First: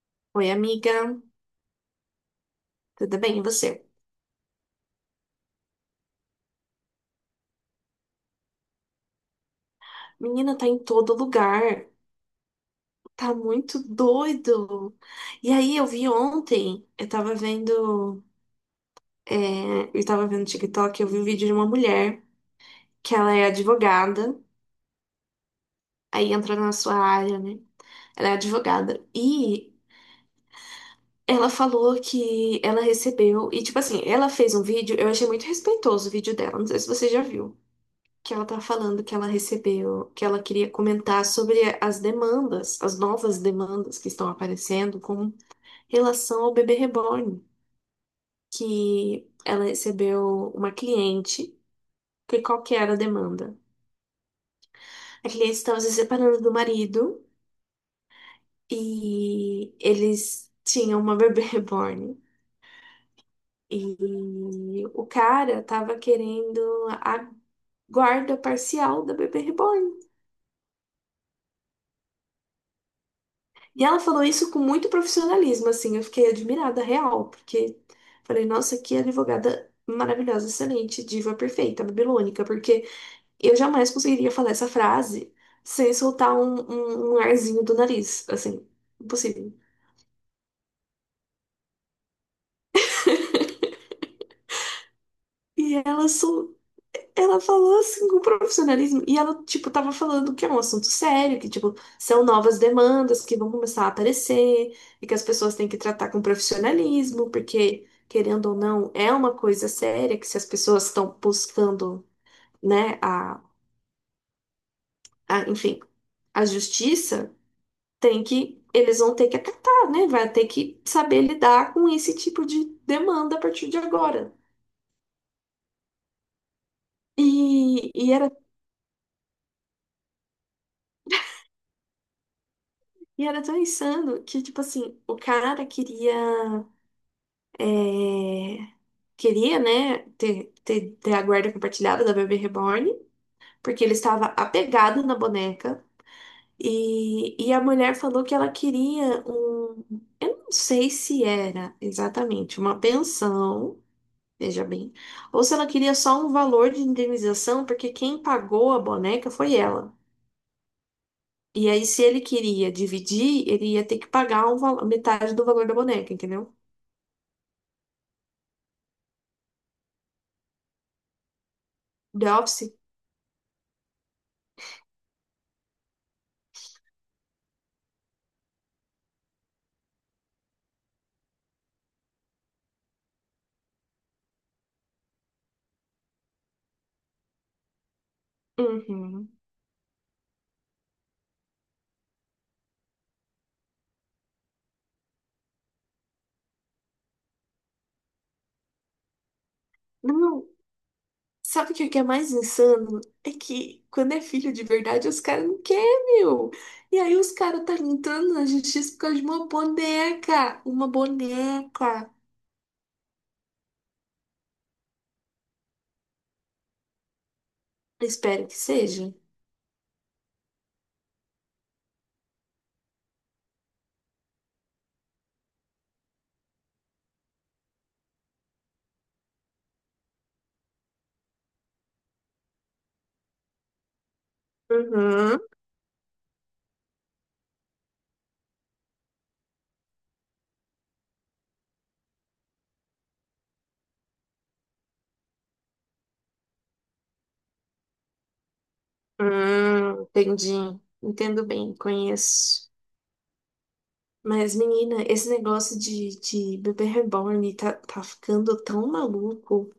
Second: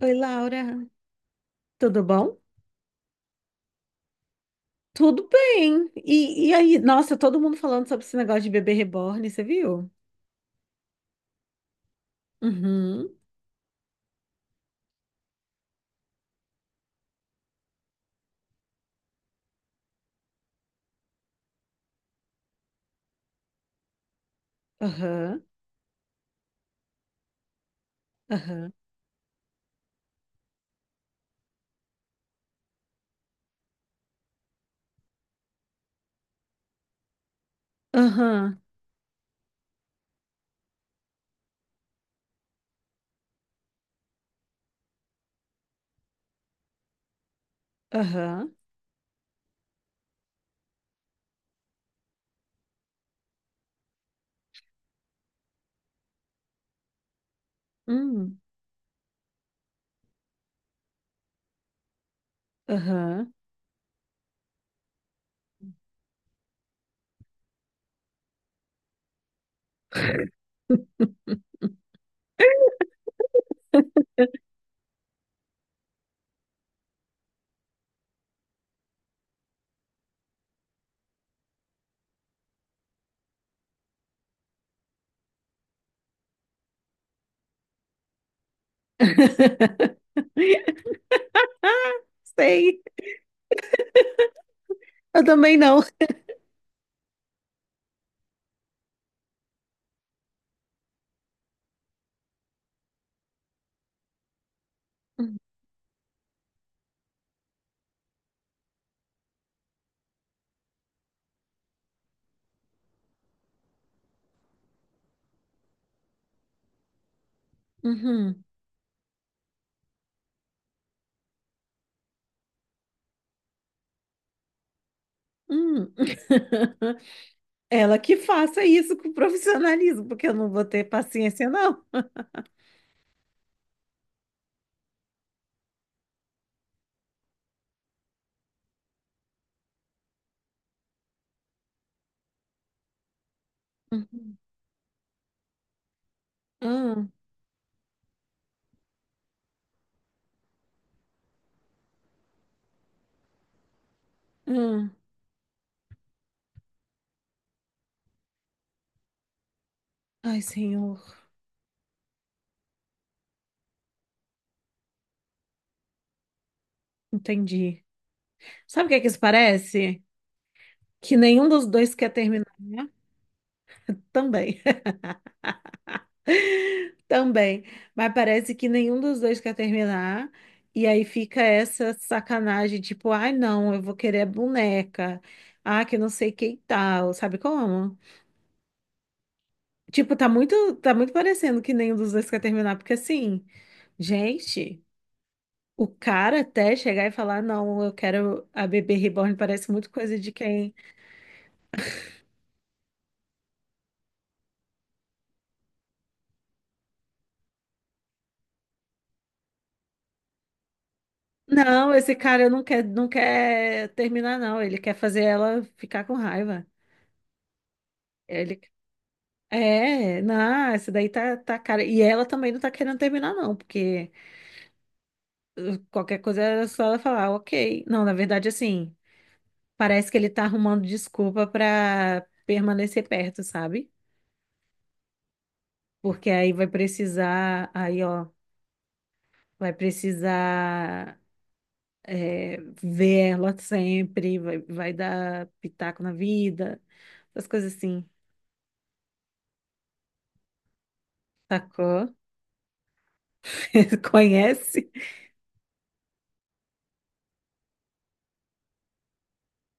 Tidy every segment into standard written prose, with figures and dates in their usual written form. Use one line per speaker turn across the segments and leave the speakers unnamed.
Oi,
Oi,
Laura,
amiga.
tudo bom?
Tudo bem? E você?
Tudo bem. E aí, nossa, todo mundo falando sobre esse negócio de bebê reborn, você viu?
Menina, tá em todo lugar.
Uhum,
Tá muito doido. E aí, eu vi ontem, eu tava vendo, é, eu tava vendo TikTok, eu vi um vídeo de uma mulher que ela é advogada,
aham,
aí entra na sua área, né? Ela é
aham,
advogada. E ela falou que ela recebeu, e tipo assim, ela fez um vídeo, eu achei muito respeitoso o vídeo dela, não sei se você já viu. Que ela tá
aham,
falando que ela recebeu, que ela queria comentar sobre as demandas, as novas demandas que estão aparecendo com relação ao bebê reborn,
aham,
que ela recebeu uma cliente, que qual que era a demanda? A cliente estava se separando do marido
hum,
e eles tinham uma bebê reborn.
aham.
E o cara tava querendo a guarda parcial da bebê reborn. E ela falou isso com muito profissionalismo, assim, eu fiquei admirada, real, porque falei, nossa, que advogada maravilhosa, excelente, diva perfeita, babilônica, porque eu jamais conseguiria falar essa frase sem soltar um arzinho do nariz, assim, impossível.
Sei, eu também
E
não.
ela sol Ela falou assim com profissionalismo e ela, tipo, tava falando que é um assunto sério, que, tipo, são novas demandas que vão começar a aparecer e que as pessoas têm que tratar com profissionalismo, porque, querendo ou não, é uma coisa séria que se as pessoas estão buscando, né, enfim, a justiça, tem
Uhum,
que, eles vão ter que acatar, né? Vai ter que saber lidar com esse tipo de demanda a partir de agora.
hum.
E,
Ela
e
que
era
faça isso com profissionalismo, porque eu não vou ter paciência, não.
E era tão insano que, tipo assim, o cara queria, é, queria, né, ter a guarda compartilhada da bebê reborn, porque ele estava
Uhum.
apegado na boneca.
Hum,
E a mulher falou que ela queria um. Eu não sei se era exatamente uma pensão, veja
hum.
bem, ou se ela queria só um valor de indenização, porque quem pagou a boneca foi ela.
Ai, senhor,
E aí, se ele queria dividir, ele ia ter que pagar um metade do valor da boneca, entendeu?
entendi. Sabe o que é que isso parece? Que nenhum dos dois quer
The
terminar,
Office?
né? Também, também. Mas parece que nenhum dos dois quer terminar. E aí fica essa sacanagem, tipo, ai, não, eu vou querer a boneca. Ah, que não sei quem tal, sabe como?
Uhum.
Tipo, tá muito parecendo que nenhum dos dois quer terminar, porque assim, gente, o cara até chegar e falar, não, eu quero a bebê reborn, parece muito coisa de
Não,
quem.
sabe o que que é mais insano? É que quando é filho de verdade, os caras não querem, meu. E aí os caras tá entrando na justiça por causa de uma boneca. Uma
Não,
boneca.
esse cara não quer, não quer terminar, não. Ele quer fazer ela ficar com raiva.
Espero que
Ele
seja.
É, não, essa daí tá cara. E ela também não tá querendo terminar, não, porque qualquer coisa era só ela falar, ok. Não, na verdade, assim, parece que ele tá arrumando desculpa pra permanecer perto, sabe?
Uhum.
Porque aí vai precisar, aí, ó, vai precisar é, ver ela sempre, vai, vai dar pitaco na vida, essas coisas assim,
Entendi. Entendo bem,
sacou?
conheço. Mas,
Conhece?
menina, esse negócio de bebê reborn tá ficando tão maluco.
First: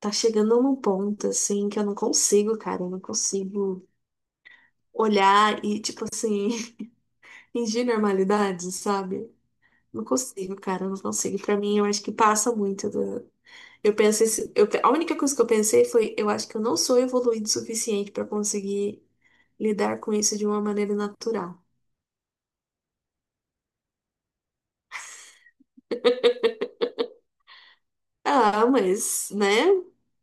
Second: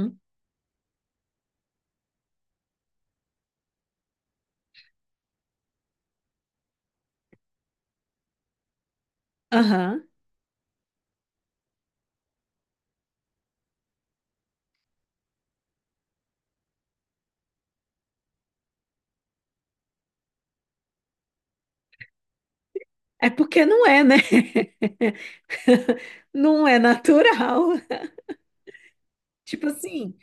Tá chegando num ponto, assim, que eu não consigo, cara. Eu não consigo olhar e, tipo assim, fingir normalidade, sabe? Não
Aham.
consigo, cara, não consigo. Pra mim, eu acho que passa muito do... Eu pensei, a única coisa que eu pensei foi, eu acho que eu não sou evoluído o suficiente pra conseguir lidar com isso de uma maneira natural.
É porque não é, né? Não é natural.
Ah, mas,
Tipo
né?
assim,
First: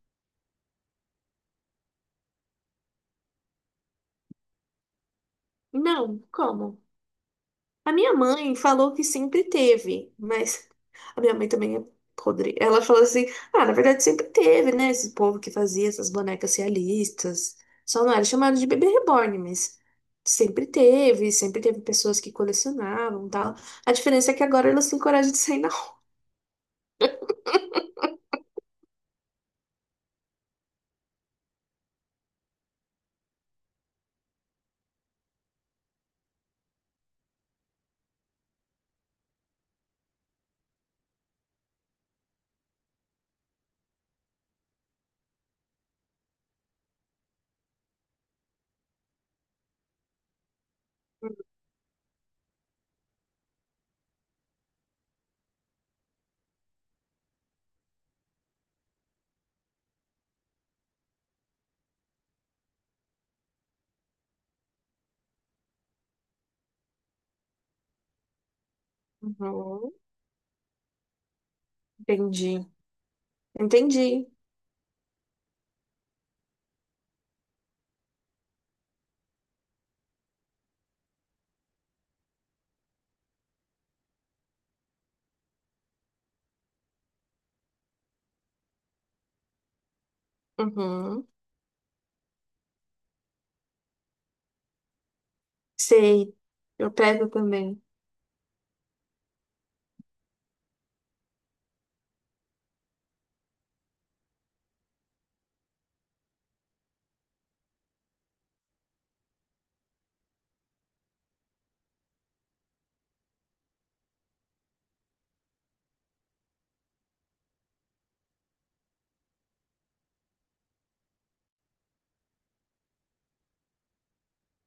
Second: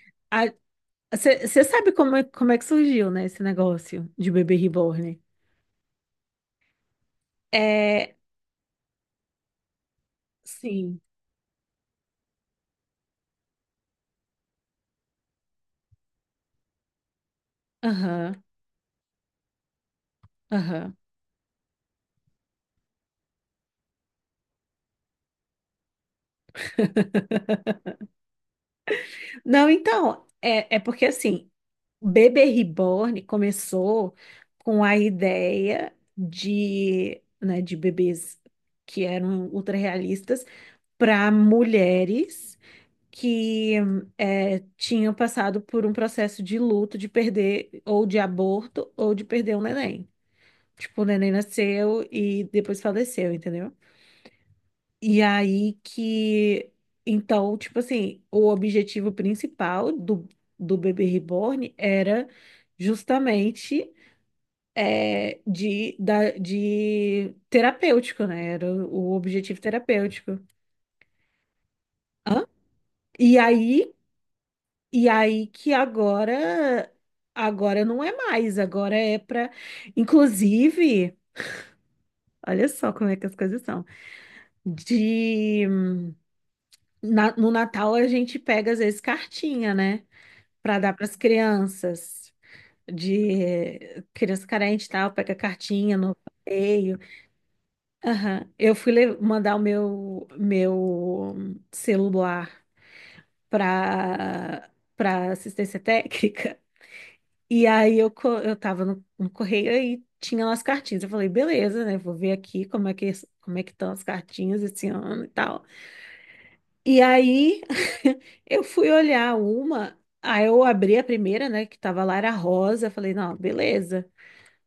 você sabe como é que surgiu, né, esse negócio de bebê reborn?
Não, como? A minha
É,
mãe falou que sempre teve, mas
sim.
a minha mãe também é podre. Ela falou assim: ah, na verdade sempre teve, né? Esse povo que fazia essas bonecas realistas. Só não era
Aham,
chamado de bebê reborn, mas
aham.
sempre teve pessoas que colecionavam e tal. A diferença é que agora elas têm coragem de sair na rua.
Não, então, é porque assim, bebê reborn começou com a ideia de, né, de bebês que eram ultra realistas para mulheres. Que tinham passado por um processo de luto, de perder ou de aborto ou de perder um neném. Tipo, o neném nasceu e depois faleceu, entendeu? E aí que. Então, tipo assim, o objetivo principal do bebê reborn era justamente de terapêutico, né? Era o objetivo
Uhum.
terapêutico. Hã?
Entendi.
E aí
Entendi.
E aí que agora não é mais, agora é para, inclusive, olha só como é que as coisas são. De no Natal a gente pega às vezes cartinha, né, para dar para as
Uhum.
crianças de criança carente e tal, pega cartinha no
Sei. Eu
correio.
pego também.
Aham. Eu fui mandar o meu celular para para assistência técnica. E aí eu tava no correio e tinha lá as cartinhas. Eu falei, beleza, né? Vou ver aqui como é que estão as cartinhas esse ano e tal. E aí eu fui olhar uma, aí eu abri a primeira, né? Que tava lá, era rosa. Eu falei, não, beleza,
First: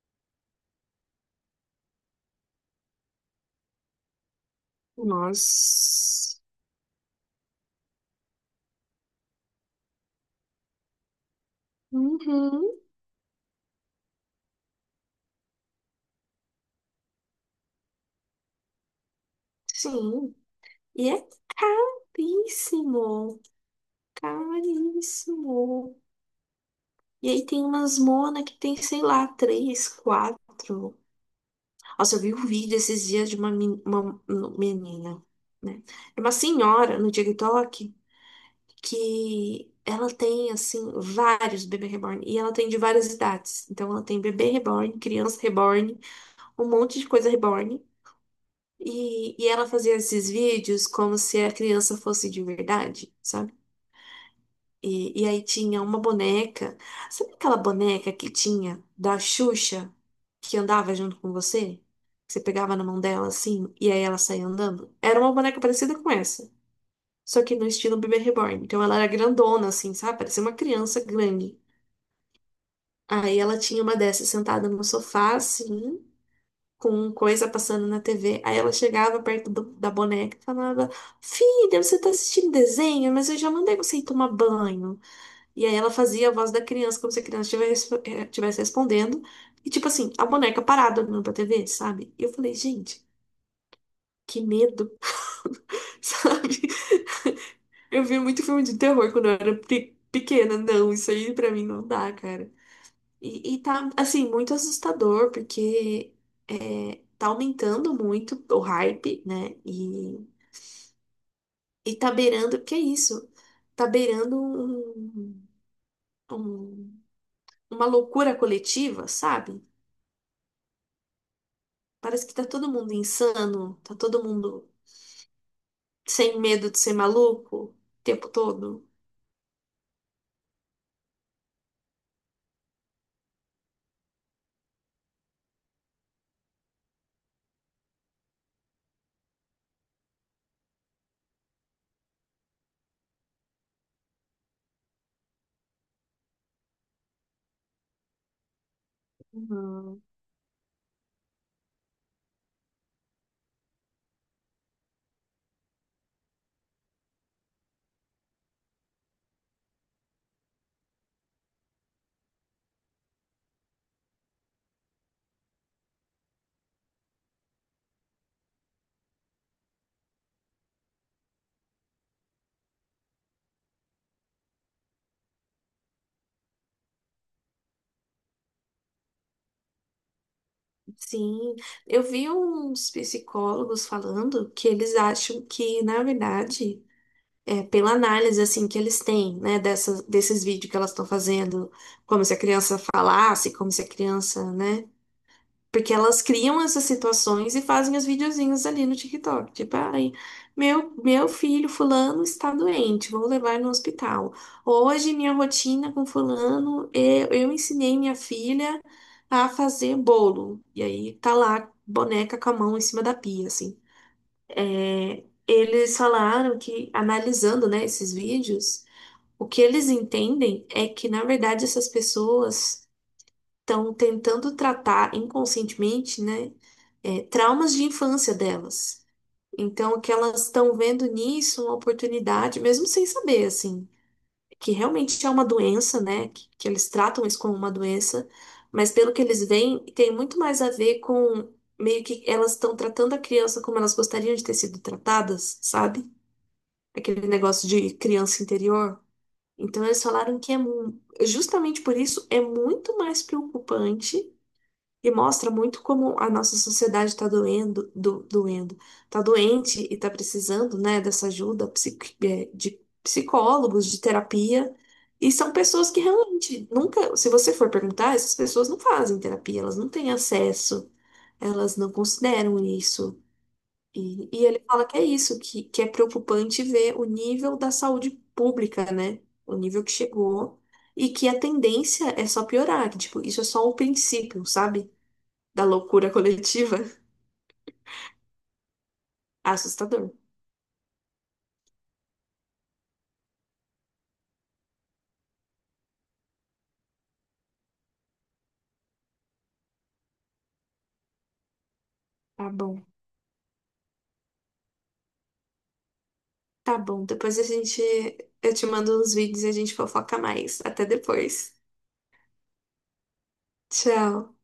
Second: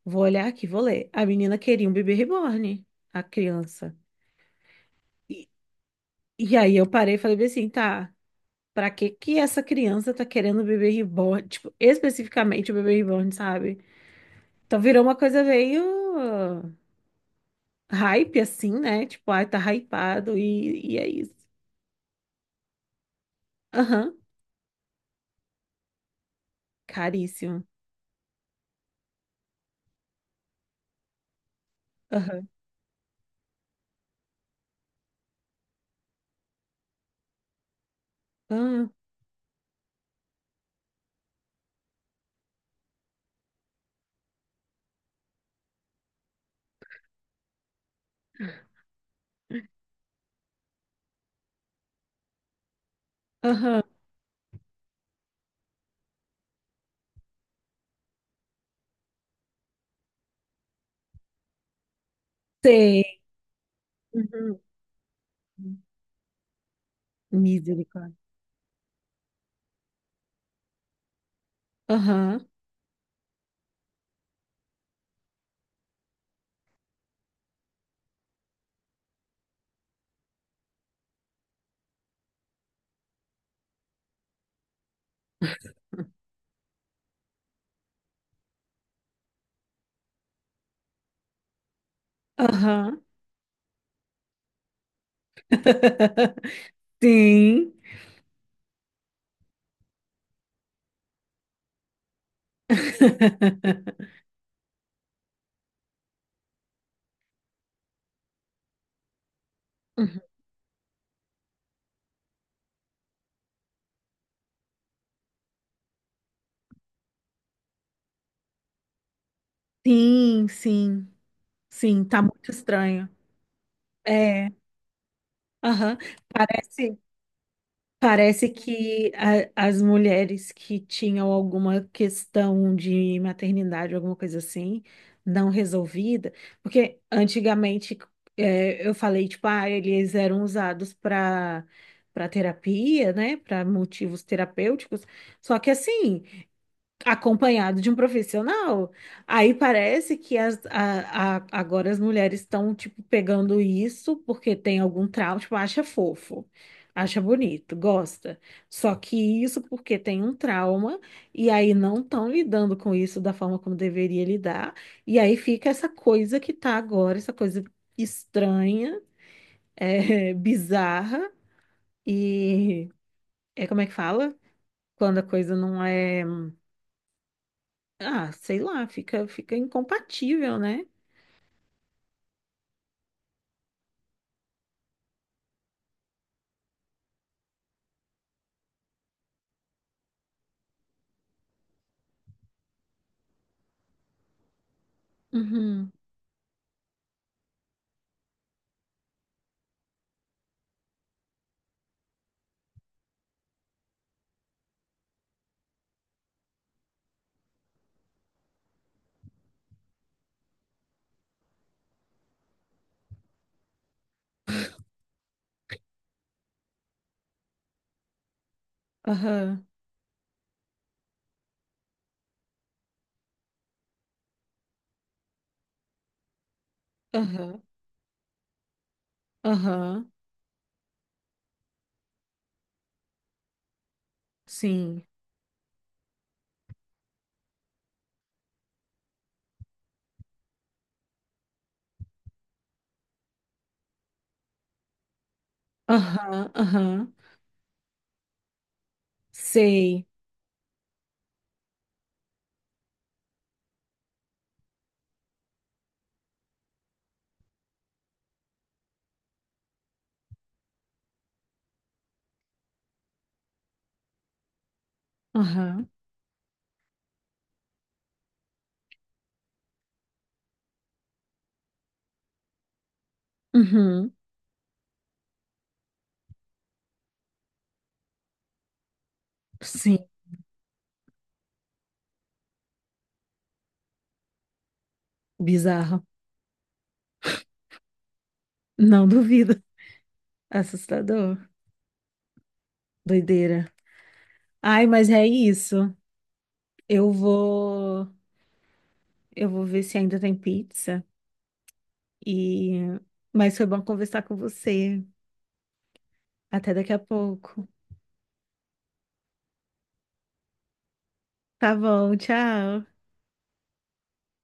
vou olhar aqui, vou ler. A menina queria um bebê reborn, a criança. E,
Nossa.
e aí eu parei e falei bem assim, tá. Pra que que essa criança tá querendo um bebê reborn? Tipo, especificamente
Uhum.
o bebê reborn, sabe? Então virou uma coisa meio hype assim, né? Tipo, ai, tá
Sim.
hypado e é
E é
isso.
caríssimo,
Aham,
caríssimo. E aí
caríssimo.
tem umas mona que tem, sei lá, três, quatro. Nossa, eu vi um
Aham,
vídeo esses dias de uma, uma menina, né? É uma senhora no TikTok
aham,
que ela tem, assim, vários bebê reborn. E ela tem de várias idades. Então ela tem bebê reborn, criança reborn, um monte de coisa reborn. E ela fazia esses vídeos como se a criança fosse de verdade, sabe?
aham.
E aí tinha uma boneca. Sabe aquela boneca que tinha da Xuxa que andava junto com você? Que você pegava na mão
Sei.
dela assim e aí ela saía
Uhum.
andando? Era uma boneca parecida com essa, só que no estilo
Misericórdia.
bebê reborn. Então ela era grandona assim, sabe? Parecia uma criança grande.
Aham,
Aí ela tinha uma dessas sentada no sofá assim, com coisa passando na TV. Aí ela chegava perto da boneca e falava: Filha, você tá assistindo desenho, mas eu já mandei você ir tomar banho. E aí ela fazia a voz da criança, como se a criança estivesse estivesse respondendo. E tipo assim, a boneca parada olhando pra TV, sabe? E eu falei,
aham.
gente, que medo, sabe?
Sim.
Eu vi muito filme de terror quando eu era pequena. Não, isso aí pra mim não dá, cara. E tá, assim, muito assustador, porque tá aumentando muito o hype, né? E,
Uhum.
e tá beirando, que é isso? Tá beirando um, um- uma loucura coletiva, sabe?
Sim, sim, sim, tá
Parece que tá
muito
todo mundo
estranho.
insano, tá todo
É,
mundo
aham.
sem medo de ser
Parece.
maluco o tempo
Parece
todo.
que as mulheres que tinham alguma questão de maternidade, alguma coisa assim, não resolvida, porque antigamente eu falei, tipo, ah, eles eram usados para terapia, né, para motivos terapêuticos, só que assim acompanhado de um profissional. Aí
Uhum.
parece que agora as mulheres estão, tipo, pegando isso porque tem algum trauma, tipo, acha fofo, acha bonito, gosta. Só que isso porque tem um trauma e aí não estão lidando com isso da forma como deveria lidar. E aí fica essa coisa que tá agora, essa coisa estranha, é, bizarra e... É como é que fala? Quando a coisa não é, ah, sei lá, fica incompatível, né?
Sim, eu vi uns psicólogos falando que eles acham que, na verdade, é pela análise assim que eles têm, né, desses vídeos que elas estão fazendo, como se a criança falasse, como se a criança, né?
Uhum.
Porque elas criam essas situações e fazem os videozinhos ali no TikTok. Tipo, ai, meu filho fulano está doente, vou levar no hospital. Hoje, minha rotina com fulano, eu ensinei minha filha a fazer bolo. E aí tá lá, boneca com a mão em cima da pia, assim. É, eles falaram que, analisando, né, esses vídeos, o que
Aham,
eles entendem é que, na verdade, essas pessoas estão tentando tratar inconscientemente, né,
aham,
traumas de infância delas. Então, o
aham,
que elas estão vendo nisso, é uma oportunidade, mesmo sem saber, assim, que
sim.
realmente é uma doença, né, que eles tratam isso como uma doença, mas pelo que eles veem, tem muito mais a ver com meio que elas estão tratando a criança como elas gostariam de ter sido tratadas, sabe?
Aham, aham,
Aquele negócio de criança interior. Então, eles
sei.
falaram que é justamente por isso é muito mais preocupante e mostra muito como a nossa sociedade está doendo, está doente e está precisando, né, dessa ajuda de psicólogos, de terapia. E são
Aham,
pessoas que realmente nunca, se você for perguntar, essas pessoas não fazem terapia, elas não têm acesso, elas não consideram isso.
uhum,
E ele fala que é isso, que é preocupante ver o nível da saúde pública, né? O nível que
sim.
chegou e que a tendência é só piorar, que, tipo, isso é só o princípio, sabe? Da
Bizarro.
loucura coletiva,
Não duvido.
assustador.
Assustador. Doideira. Ai, mas é isso. Eu vou, eu vou ver se ainda tem pizza.
Tá
E,
bom.
mas foi bom conversar com você. Até
Tá
daqui a
bom, depois a
pouco.
gente. Eu te mando uns vídeos e a gente fofoca mais. Até depois.
Tá bom, tchau.
Tchau.